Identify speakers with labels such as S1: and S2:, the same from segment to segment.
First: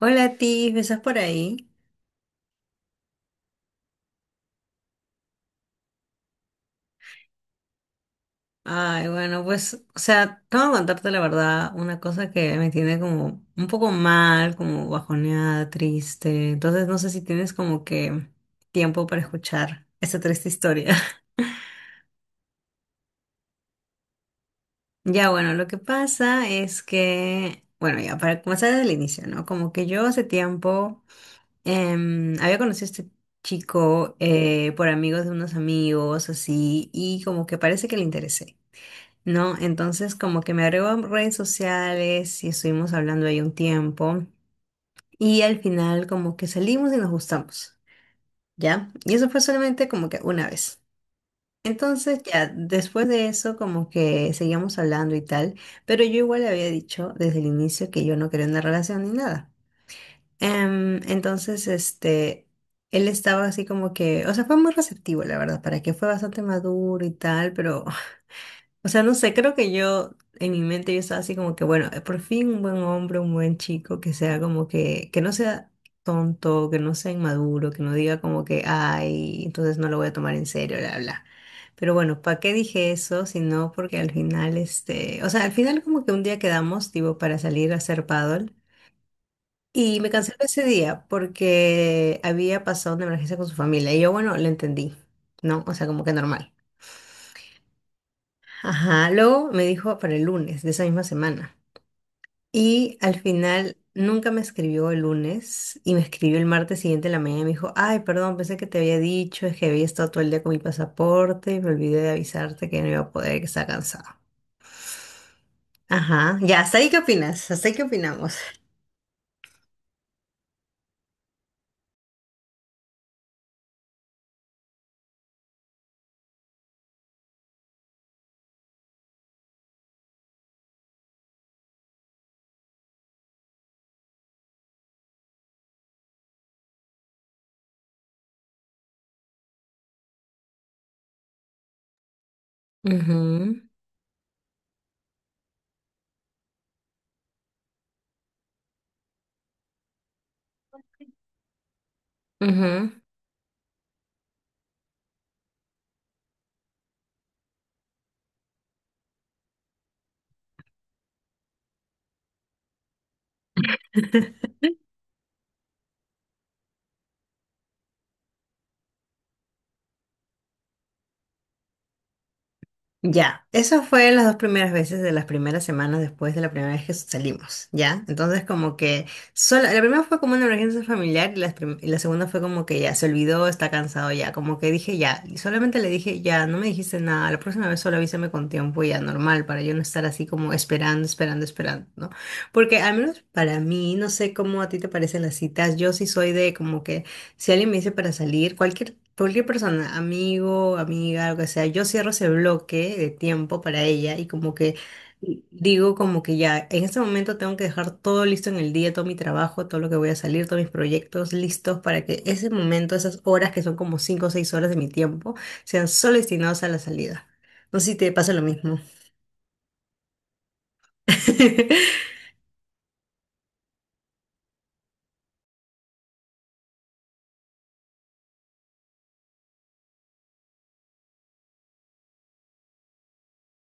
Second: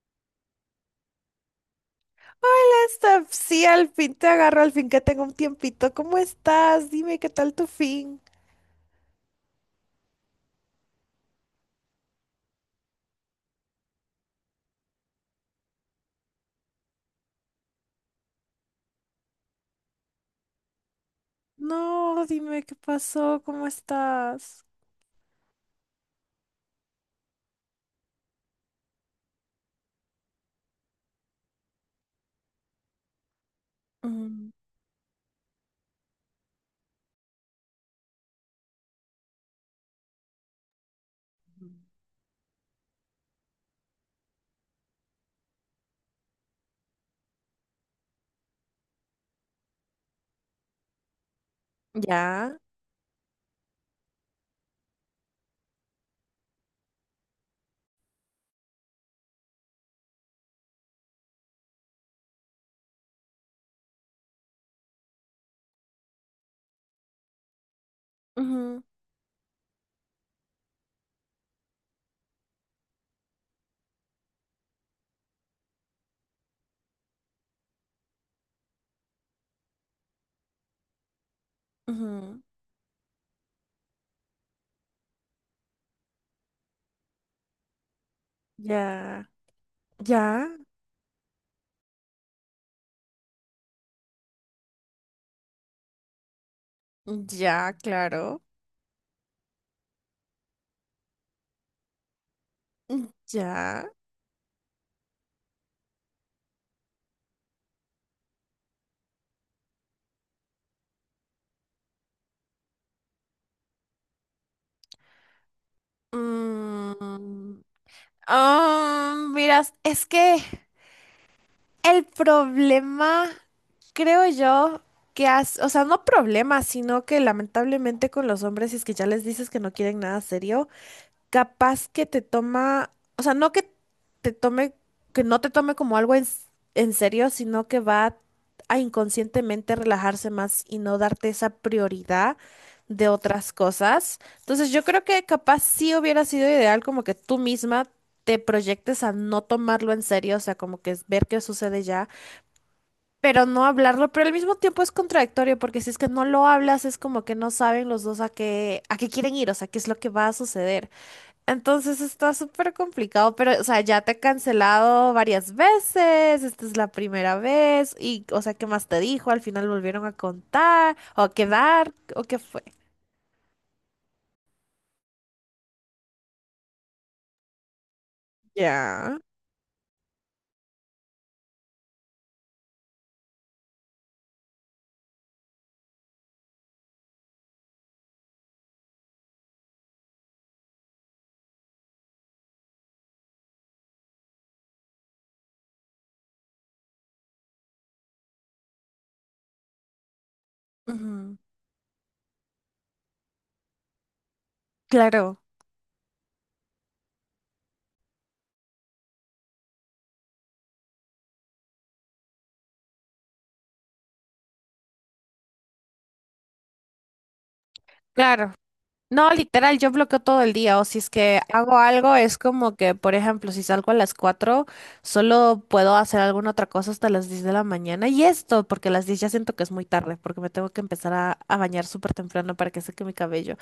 S1: Hola, Tiff, ¿estás por ahí?
S2: Hola. Hasta, sí, al fin te agarro, al fin que tengo un tiempito. ¿Cómo estás? Dime, ¿qué tal tu fin?
S1: Ay, bueno, pues, o sea, tengo que contarte la verdad, una cosa que me tiene como un poco mal, como bajoneada, triste. Entonces, no sé si tienes como que tiempo para escuchar esta triste historia.
S2: No, dime qué pasó, ¿cómo estás?
S1: Ya, bueno, lo que pasa es que, bueno, ya para comenzar desde el inicio, ¿no? Como que yo hace tiempo había conocido a este chico
S2: Mm,
S1: por amigos de unos amigos, así, y como que parece que le interesé, ¿no? Entonces como que me agregó a redes sociales y estuvimos hablando ahí un tiempo y al final como que salimos y nos gustamos, ¿ya? Y eso fue solamente como que una vez. Entonces ya
S2: ya,
S1: después de eso como que seguíamos hablando y tal, pero yo igual le había dicho desde el inicio que yo no quería una relación ni nada. Entonces este... Él estaba así como que, o sea, fue muy receptivo, la verdad, para que fue bastante maduro y tal, pero...
S2: ujú,
S1: O sea, no sé, creo que yo, en mi mente yo estaba así como que, bueno, por fin un buen hombre, un buen chico, que sea como que no sea tonto, que no sea inmaduro, que no diga como que, ay, entonces no lo voy a tomar en serio, bla, bla. Pero bueno, ¿para
S2: ujú,
S1: qué dije eso? Sino porque al final, este, o sea, al final como que un día quedamos, tipo, para salir a hacer paddle.
S2: ya,
S1: Y me canceló
S2: ya,
S1: ese día porque había pasado una emergencia con su familia. Y yo, bueno, lo entendí, ¿no? O sea, como que normal.
S2: ya, claro,
S1: Ajá, luego me dijo para el lunes de esa misma semana. Y
S2: mm,
S1: al final
S2: ya.
S1: nunca me escribió el lunes y me escribió el martes siguiente en la mañana y me dijo, ay, perdón, pensé que te había dicho, es que había estado todo el día con mi pasaporte y me olvidé de avisarte que no iba a poder, que estaba cansado. Ajá, ya, hasta ahí qué opinas,
S2: Mm.
S1: hasta ahí qué opinamos.
S2: Ah, miras, es que el problema, creo yo, que has, o sea, no problema, sino que lamentablemente con los hombres, si es que ya les dices que no quieren nada serio, capaz que te toma, o sea, no que te tome, que no te tome como algo en serio, sino que va a inconscientemente relajarse más y no darte esa prioridad de otras
S1: Ujú,
S2: cosas. Entonces, yo creo que capaz sí hubiera sido ideal como que tú misma te proyectes a no tomarlo en serio, o sea, como que es ver qué sucede ya,
S1: ujú.
S2: pero no hablarlo, pero al mismo tiempo es contradictorio, porque si es que no lo hablas, es como que no saben los dos a qué quieren ir, o sea, qué es lo que va a suceder. Entonces está súper complicado, pero, o sea, ya te he cancelado varias veces, esta es la primera vez, y, o sea, ¿qué más te dijo? Al final volvieron a contar, o a quedar, o qué fue.
S1: Ya, eso fue las dos primeras veces de las primeras semanas después de la primera vez que salimos, ¿ya? Entonces como que
S2: Ya.
S1: solo, la primera fue como una emergencia familiar y la segunda fue como que ya se olvidó, está cansado ya, como que dije ya, y solamente le dije ya, no me dijiste nada, la próxima vez solo avísame con tiempo ya normal para yo no estar así como esperando, esperando, esperando, ¿no? Porque al menos para mí, no sé cómo a ti te parecen las citas, yo sí soy de como que si alguien me dice para salir, cualquier, cualquier persona, amigo, amiga, lo
S2: Ujú.
S1: que sea, yo cierro ese bloque de tiempo para ella y como que
S2: Claro,
S1: digo como que ya, en este momento tengo que dejar todo listo en el día, todo mi trabajo, todo lo que voy a salir, todos mis proyectos listos para que ese momento, esas horas que son como 5 o 6 horas de mi tiempo, sean solo destinados a la salida. No sé si te pasa lo
S2: claro.
S1: mismo.
S2: No, literal, yo bloqueo todo el día, o si es que hago algo, es como que, por ejemplo, si salgo a las 4, solo puedo hacer alguna otra cosa hasta las 10 de la mañana, y esto, porque a las 10 ya siento que es muy tarde, porque me tengo que empezar a bañar súper temprano para que seque mi cabello,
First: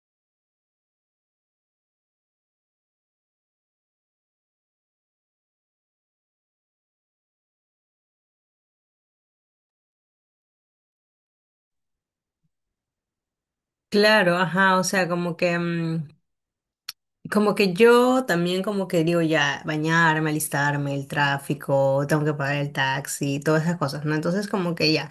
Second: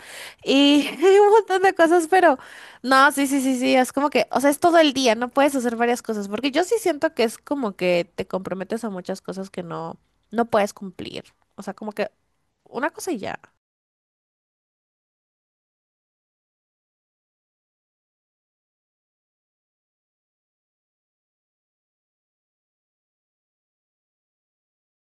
S2: y un montón de cosas, pero no, sí, sí, sí, sí, es como que, o sea, es todo el día, no puedes hacer varias cosas, porque yo sí siento que es como que te comprometes a muchas cosas que no, no puedes cumplir, o sea, como que una cosa y ya.
S1: Claro, ajá, o sea, como que... mm, como que yo también como que digo ya, bañarme, alistarme, el tráfico, tengo que pagar el taxi, todas esas cosas, ¿no? Entonces como que ya,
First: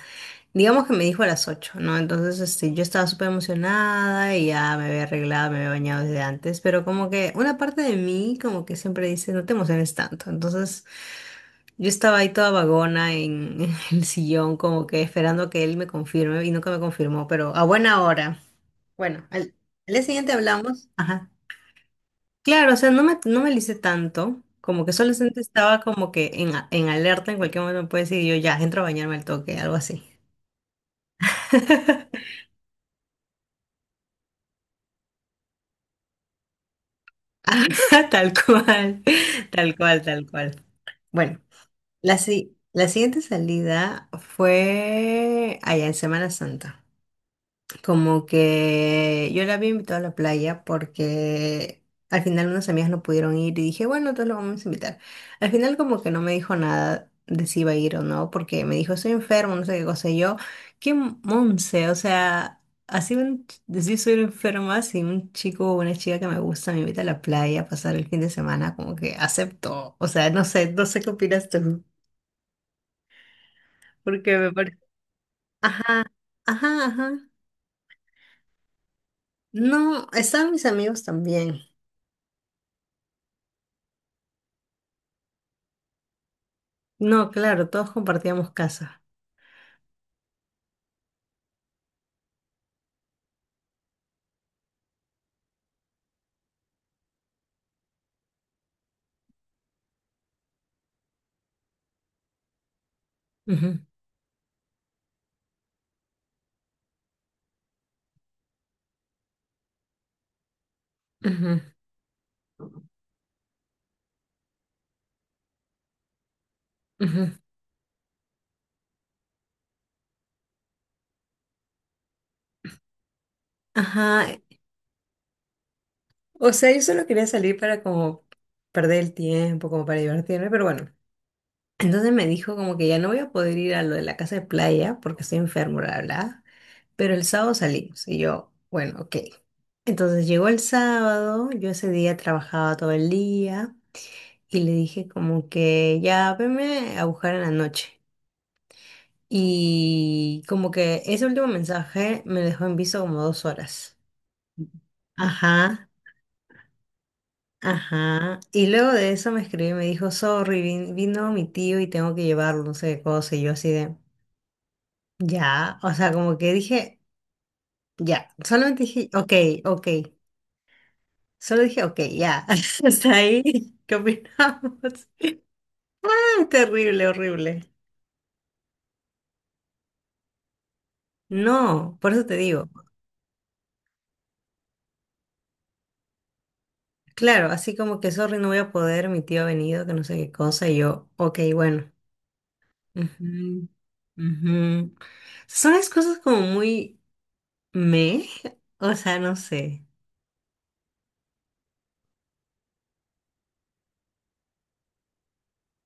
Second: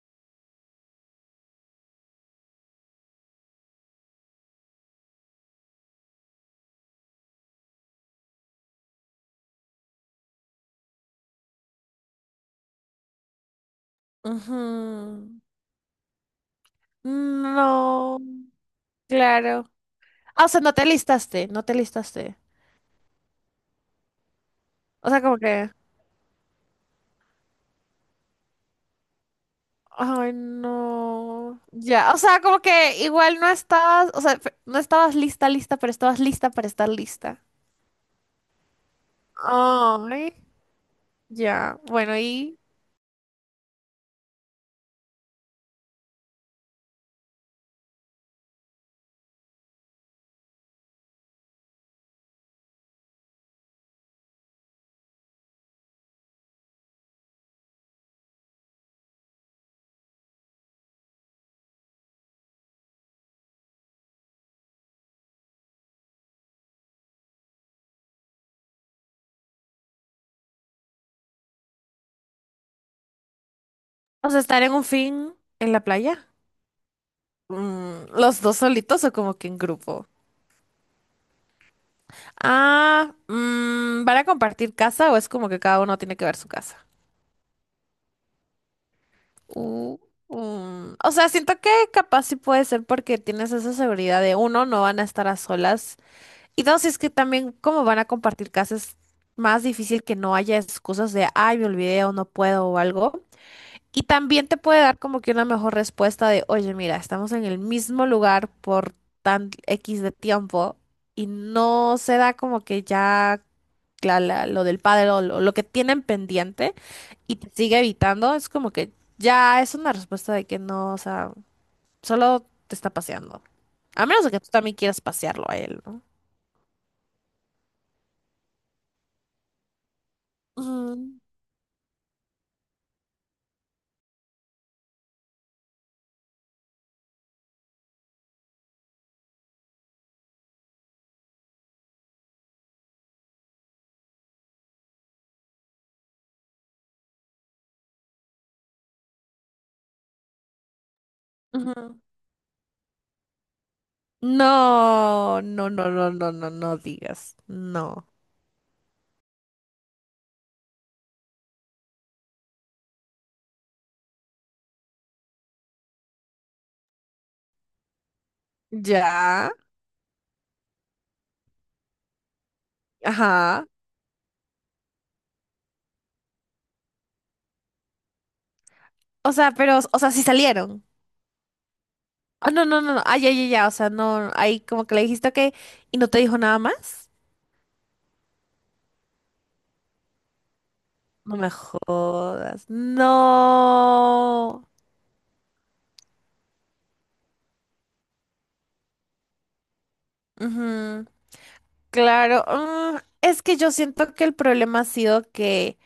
S1: digamos que me dijo a las 8, ¿no? Entonces este, yo estaba súper emocionada y ya me había arreglado, me había bañado desde antes, pero como que una parte de mí como que siempre dice, no te emociones tanto. Entonces yo estaba ahí toda vagona en, en el sillón como que
S2: Ujú.
S1: esperando que él me confirme y nunca me confirmó, pero a buena
S2: No,
S1: hora. Bueno, al,
S2: claro.
S1: al día siguiente
S2: Ah, o sea, no te
S1: hablamos. Ajá.
S2: listaste, no te listaste.
S1: Claro, o sea, no me alicé tanto, como que
S2: O sea, como
S1: solamente
S2: que,
S1: estaba como que en alerta, en cualquier momento me puede decir yo ya, entro a bañarme al toque, algo así.
S2: ay, no. Ya, o sea, como que igual no estabas, o sea, no estabas lista, lista, pero estabas lista para estar lista.
S1: Ah, tal cual, tal cual, tal
S2: Ay,
S1: cual. Bueno,
S2: ya. Bueno,
S1: la, si-
S2: y,
S1: la siguiente salida fue allá en Semana Santa. Como que yo la había invitado a la playa porque al final unas amigas no pudieron ir y dije, bueno, entonces lo vamos a invitar. Al final como que no me dijo nada de si iba a ir o no, porque me dijo, estoy enfermo, no sé qué cosa. Y yo, qué monce, o sea, así un, decir soy enferma, si un chico o una chica que me gusta me invita a la playa a pasar el fin de semana, como que acepto. O sea, no sé, no sé qué opinas tú,
S2: o
S1: porque
S2: sea,
S1: me
S2: estar en
S1: parece...
S2: un fin en la playa.
S1: Ajá, ajá.
S2: Mm, ¿los dos solitos o como que en
S1: No,
S2: grupo?
S1: estaban mis amigos también.
S2: Ah, mm, ¿van a compartir casa o es como que cada uno tiene que ver su casa?
S1: No, claro, todos compartíamos casa.
S2: Uh, O sea, siento que capaz sí puede ser porque tienes esa seguridad de uno, no van a estar a solas. Y dos, es que también como van a compartir casas, es más difícil que no haya excusas de, ay, me olvidé o no puedo o algo.
S1: Ujú,
S2: Y también te puede dar como que una mejor respuesta de, oye, mira, estamos en el mismo lugar por tan X de tiempo y
S1: ujú,
S2: no se da como que ya lo del padre o lo que tienen pendiente
S1: ujú.
S2: y te sigue evitando, es como que ya es una respuesta de que no, o sea, solo te está paseando. A menos
S1: Ajá.
S2: de que tú también quieras pasearlo a él, ¿no?
S1: O sea, yo solo quería salir para como perder el tiempo, como para divertirme, pero bueno.
S2: Ujú,
S1: Entonces me dijo como que ya no voy a poder ir a lo de la casa de playa porque estoy enfermo, bla, bla, bla. Pero el sábado salimos y yo, bueno, ok. Entonces llegó el sábado, yo ese día trabajaba todo el día y le dije como que ya veme a buscar en la noche. Y como que ese último
S2: ujú.
S1: mensaje me dejó en visto como 2 horas.
S2: No, no,
S1: Ajá,
S2: no, no, no, no, no digas, no.
S1: ajá. Y luego de eso me escribió y me dijo, sorry, vino mi tío y tengo que llevarlo, no sé qué cosa. Y yo así de, ya. O sea, como que dije, ya. Solamente dije, ok,
S2: Ya,
S1: ok. Solo dije, ok, ya. Hasta
S2: ajá.
S1: ahí. ¿Qué opinamos? Terrible, horrible.
S2: O sea, pero, o sea, sí salieron.
S1: No, por eso te
S2: Ah, no,
S1: digo.
S2: no, no, no. Ah, ya, ya, ya. O sea, no, ahí como que le dijiste que y no te dijo nada más.
S1: Claro, así como que sorry, no voy a poder, mi tío ha venido, que no sé qué cosa, y yo, ok,
S2: No me
S1: bueno.
S2: jodas.
S1: Ujú,
S2: No.
S1: ujú. Son las cosas como muy me, o sea, no sé.
S2: Ujú, claro. Mm, es que yo siento que el problema ha sido que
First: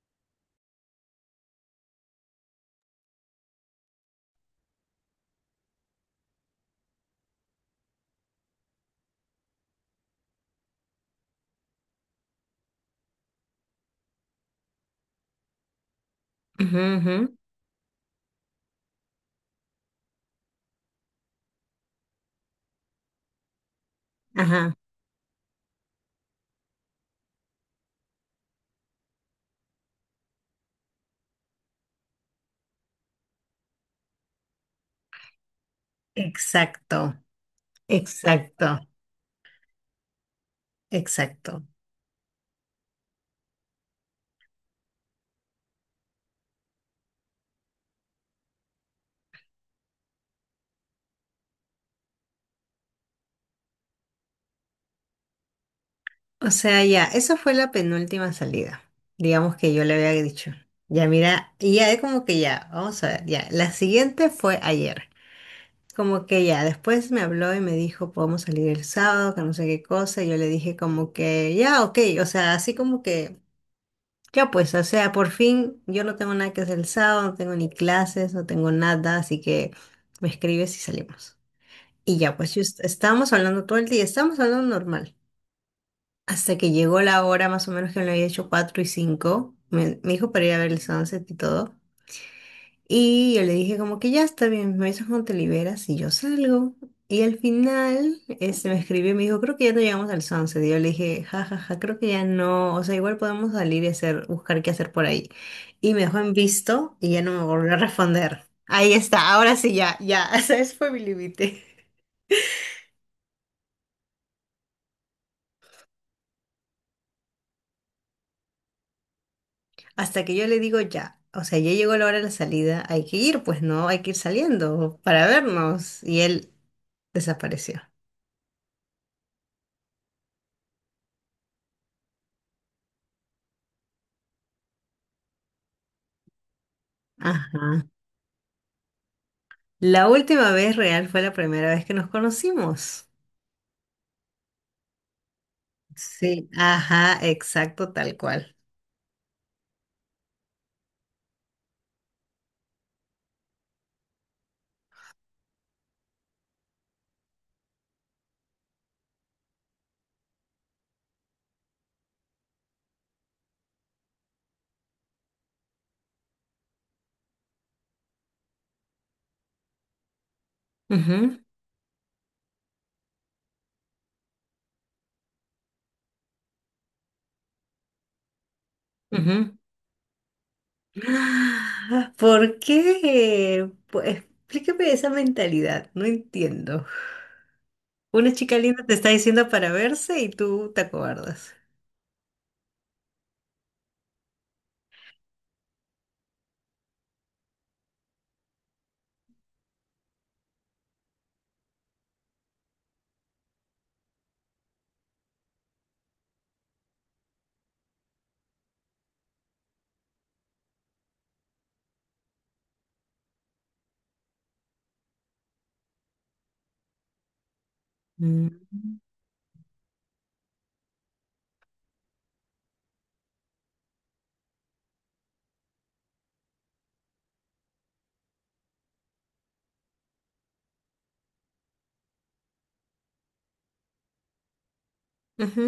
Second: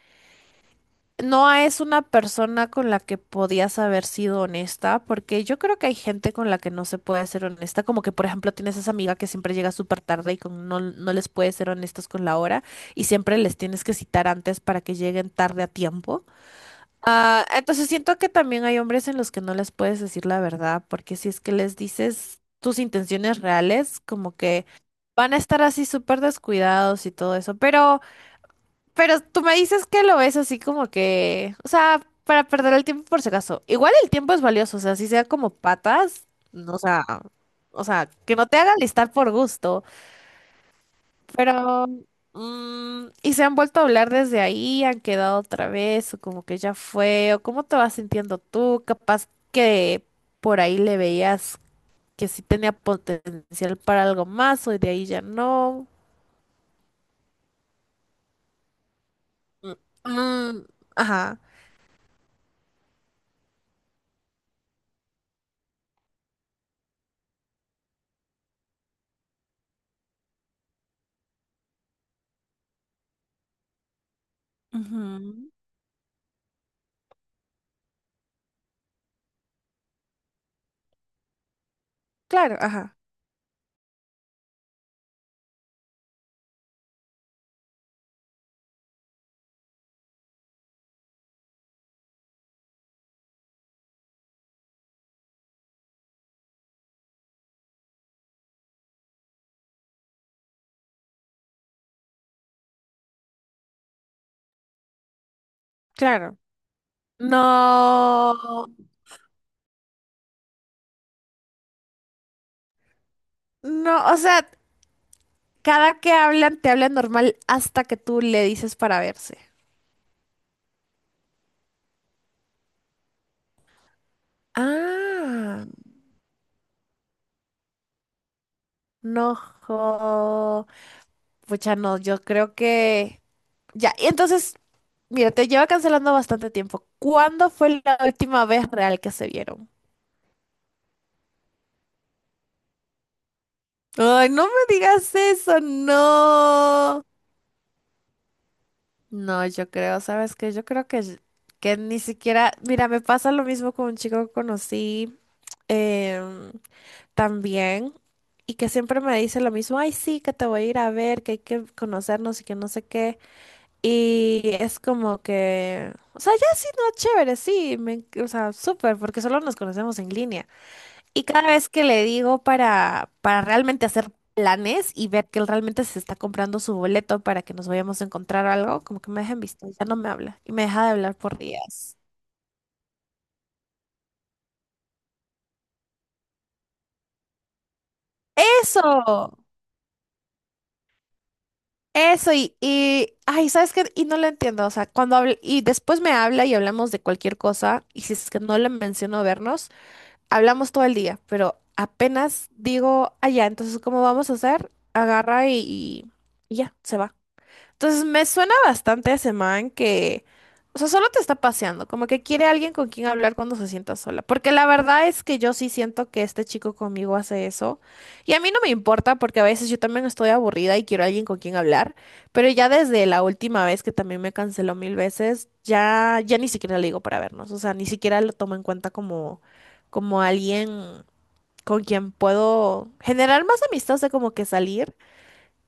S2: Noah es una persona con la que podías haber sido honesta, porque yo creo que hay gente con la que no se puede ser honesta, como que por ejemplo tienes esa amiga que siempre llega súper tarde y con, no, no les puedes ser honestos con la hora y siempre les tienes que citar antes para que lleguen tarde a tiempo.
S1: Ujú, ujú,
S2: Ah, entonces siento que también hay hombres en los que no les puedes decir la verdad, porque si es que les dices tus intenciones reales, como que
S1: ajá.
S2: van a estar así súper descuidados y todo eso, pero... Pero tú me dices que lo ves así como que, o sea, para perder el tiempo por si acaso. Igual el tiempo es valioso, o sea, si sea como patas, no,
S1: Exacto,
S2: o sea, que no te haga
S1: exacto,
S2: listar por gusto.
S1: exacto.
S2: Pero, mm, y se han vuelto a hablar desde ahí, han quedado otra vez, o como que ya fue, o cómo te vas sintiendo tú, capaz que por ahí le veías que sí tenía potencial para algo más, o de ahí ya no.
S1: O sea, ya, esa fue la penúltima salida, digamos que
S2: Mm,
S1: yo le había dicho.
S2: mm,
S1: Ya,
S2: ajá,
S1: mira, y ya es como que ya, vamos a ver, ya. La siguiente fue ayer. Como que ya, después me habló y me dijo, podemos salir el sábado, que no sé qué cosa. Y yo le dije como que, ya, ok, o sea, así como que... Ya pues, o sea, por
S2: ujú.
S1: fin yo no tengo nada que hacer el sábado, no tengo ni clases, no tengo nada, así que me escribes y salimos. Y ya pues,
S2: Claro,
S1: yo
S2: ajá.
S1: estábamos hablando todo el día, estábamos hablando normal. Hasta que llegó la hora más o menos que me lo había hecho 4 y 5 me dijo para ir a ver el sunset y todo. Y yo le dije como que ya está bien, me avisas cuando te liberas y yo salgo. Y al final este, me escribió y me dijo, creo que ya no llegamos al sunset. Y yo le dije, ja, ja, ja, creo que ya no, o sea, igual podemos salir y hacer, buscar qué hacer por ahí. Y me dejó en
S2: Claro.
S1: visto y ya no me volvió a responder.
S2: No,
S1: Ahí está, ahora sí ya, ya, fue mi límite.
S2: no, o sea, cada que hablan, te hablan normal hasta que tú le dices para verse.
S1: Hasta que yo le digo ya, o sea, ya llegó la hora de la salida, hay que ir, pues no, hay que ir saliendo para
S2: Ah,
S1: vernos. Y él desapareció.
S2: no, jo. Pucha, no, yo creo que... Ya, y entonces, mira, te lleva cancelando bastante tiempo. ¿Cuándo fue
S1: Ajá.
S2: la última vez real que se vieron?
S1: La última vez real fue la primera vez que nos conocimos.
S2: Ay, no me digas eso,
S1: Sí,
S2: no.
S1: ajá, exacto, tal cual.
S2: No, yo creo, ¿sabes qué? Yo creo que ni siquiera, mira, me pasa lo mismo con un chico que conocí em, también y que siempre me dice lo mismo, ay, sí, que te voy a ir a ver, que hay que conocernos y que no sé qué. Y es como que, o sea, ya sí, no, chévere, sí, me, o sea, súper, porque solo nos conocemos en línea. Y
S1: Ujú,
S2: cada vez que le digo para realmente hacer planes y ver que él realmente se está comprando su boleto para que nos vayamos a encontrar o algo, como que me deja en
S1: ujú.
S2: visto, ya no me habla y me deja de hablar por días.
S1: Ah, ¿por qué? Pues, explícame esa mentalidad, no entiendo. Una chica linda te está
S2: Eso,
S1: diciendo para verse y tú te acobardas.
S2: eso y ay, ¿sabes qué? Y no lo entiendo, o sea, cuando hablo, y después me habla y hablamos de cualquier cosa y si es que no le menciono vernos, hablamos todo el día, pero apenas digo, allá, entonces, ¿cómo vamos a hacer? Agarra y ya, se va. Entonces me suena bastante a ese man que, o sea, solo te está paseando, como que quiere alguien con quien hablar cuando se sienta sola. Porque la verdad es que yo sí siento que este chico conmigo hace eso. Y a
S1: Mm,
S2: mí no me importa porque a veces yo también estoy aburrida y quiero alguien con quien hablar. Pero ya desde la última vez que también me canceló mil veces, ya, ya ni siquiera le digo para vernos. O sea, ni siquiera lo tomo en cuenta como, como alguien con quien puedo generar más amistad, de como que salir.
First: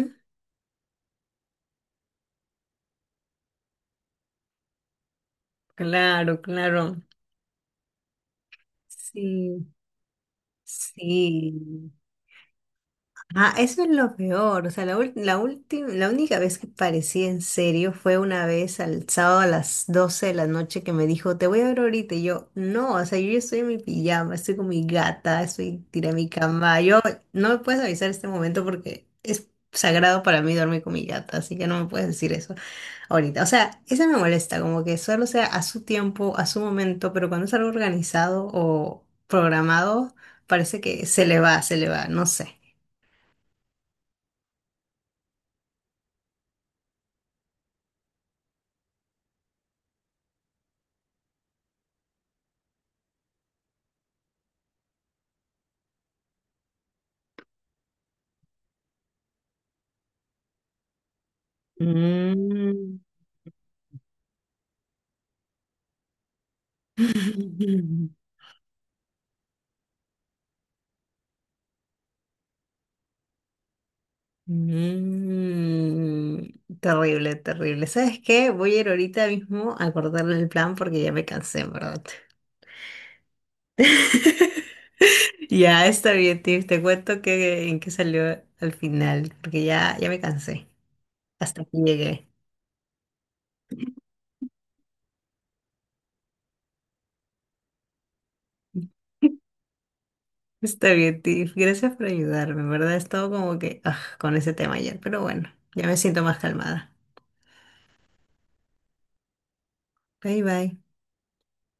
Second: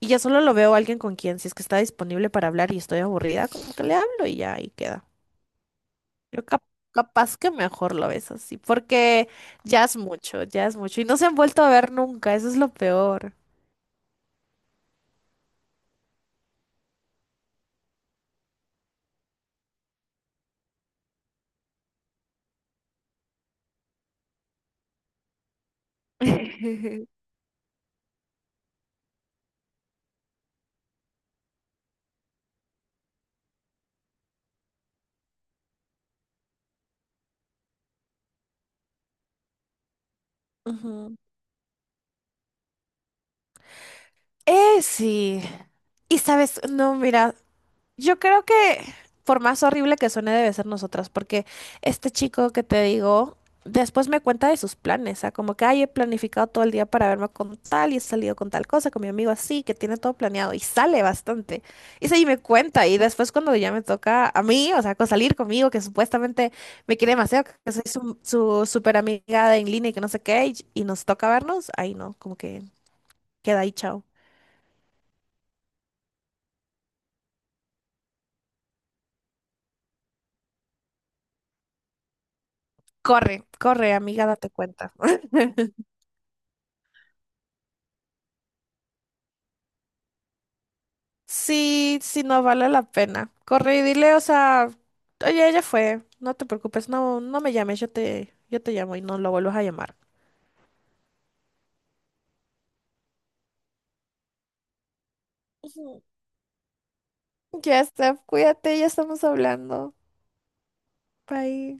S2: Y ya solo lo veo a alguien con quien, si es que está disponible para hablar y estoy aburrida, como que le hablo y ya ahí queda.
S1: claro,
S2: Yo cap-
S1: claro.
S2: Capaz que mejor lo ves así, porque
S1: Sí,
S2: ya es mucho, ya es mucho. Y no se han vuelto a
S1: sí.
S2: ver nunca, eso es lo peor.
S1: Ah, eso es lo peor. O sea, la última, la única vez que parecía en serio fue una vez al sábado a las 12 de la noche que me dijo, te voy a ver ahorita. Y yo, no, o sea, yo ya estoy en mi pijama, estoy con mi gata, estoy tirada en mi cama. Yo, no me puedes avisar este momento porque es sagrado para mí dormir con mi gata, así que no me puedes decir eso ahorita. O sea, eso me molesta, como que solo sea a su tiempo, a su momento, pero cuando es algo organizado o programado, parece que
S2: Ujú.
S1: se le va, no sé.
S2: Sí. Y sabes, no, mira, yo creo que, por más horrible que suene, debe ser nosotras, porque este chico que te digo, después me cuenta de sus planes, o sea, como que, ay, he planificado todo el día para verme con tal y he salido con tal cosa, con mi amigo así, que tiene todo planeado y sale bastante. Y sí, me cuenta
S1: Mm.
S2: y después cuando ya me toca a mí, o sea, con salir conmigo, que supuestamente me quiere demasiado, que soy su, su super amiga de en línea y que no sé qué, y nos toca vernos, ahí no, como que queda ahí, chao.
S1: Mm. Terrible, terrible. ¿Sabes qué? Voy a ir ahorita mismo a cortarle el plan porque ya me cansé, ¿en verdad?
S2: Corre, corre, amiga, date cuenta.
S1: Ya está bien, Tiff. Te cuento que en qué salió al final, porque ya, ya me cansé. Hasta aquí
S2: Sí, sí,
S1: llegué.
S2: no vale la pena. Corre y dile, o sea, oye, ella fue, no te preocupes, no, no me llames, yo te llamo y no lo vuelvas a llamar.
S1: Está bien, Tiff. Gracias por ayudarme, ¿en verdad? He estado como que ah, con ese tema ayer, pero bueno, ya me
S2: Ujú.
S1: siento más calmada.
S2: Ya, Steph, cuídate, ya estamos hablando.
S1: Bye, bye.
S2: Bye.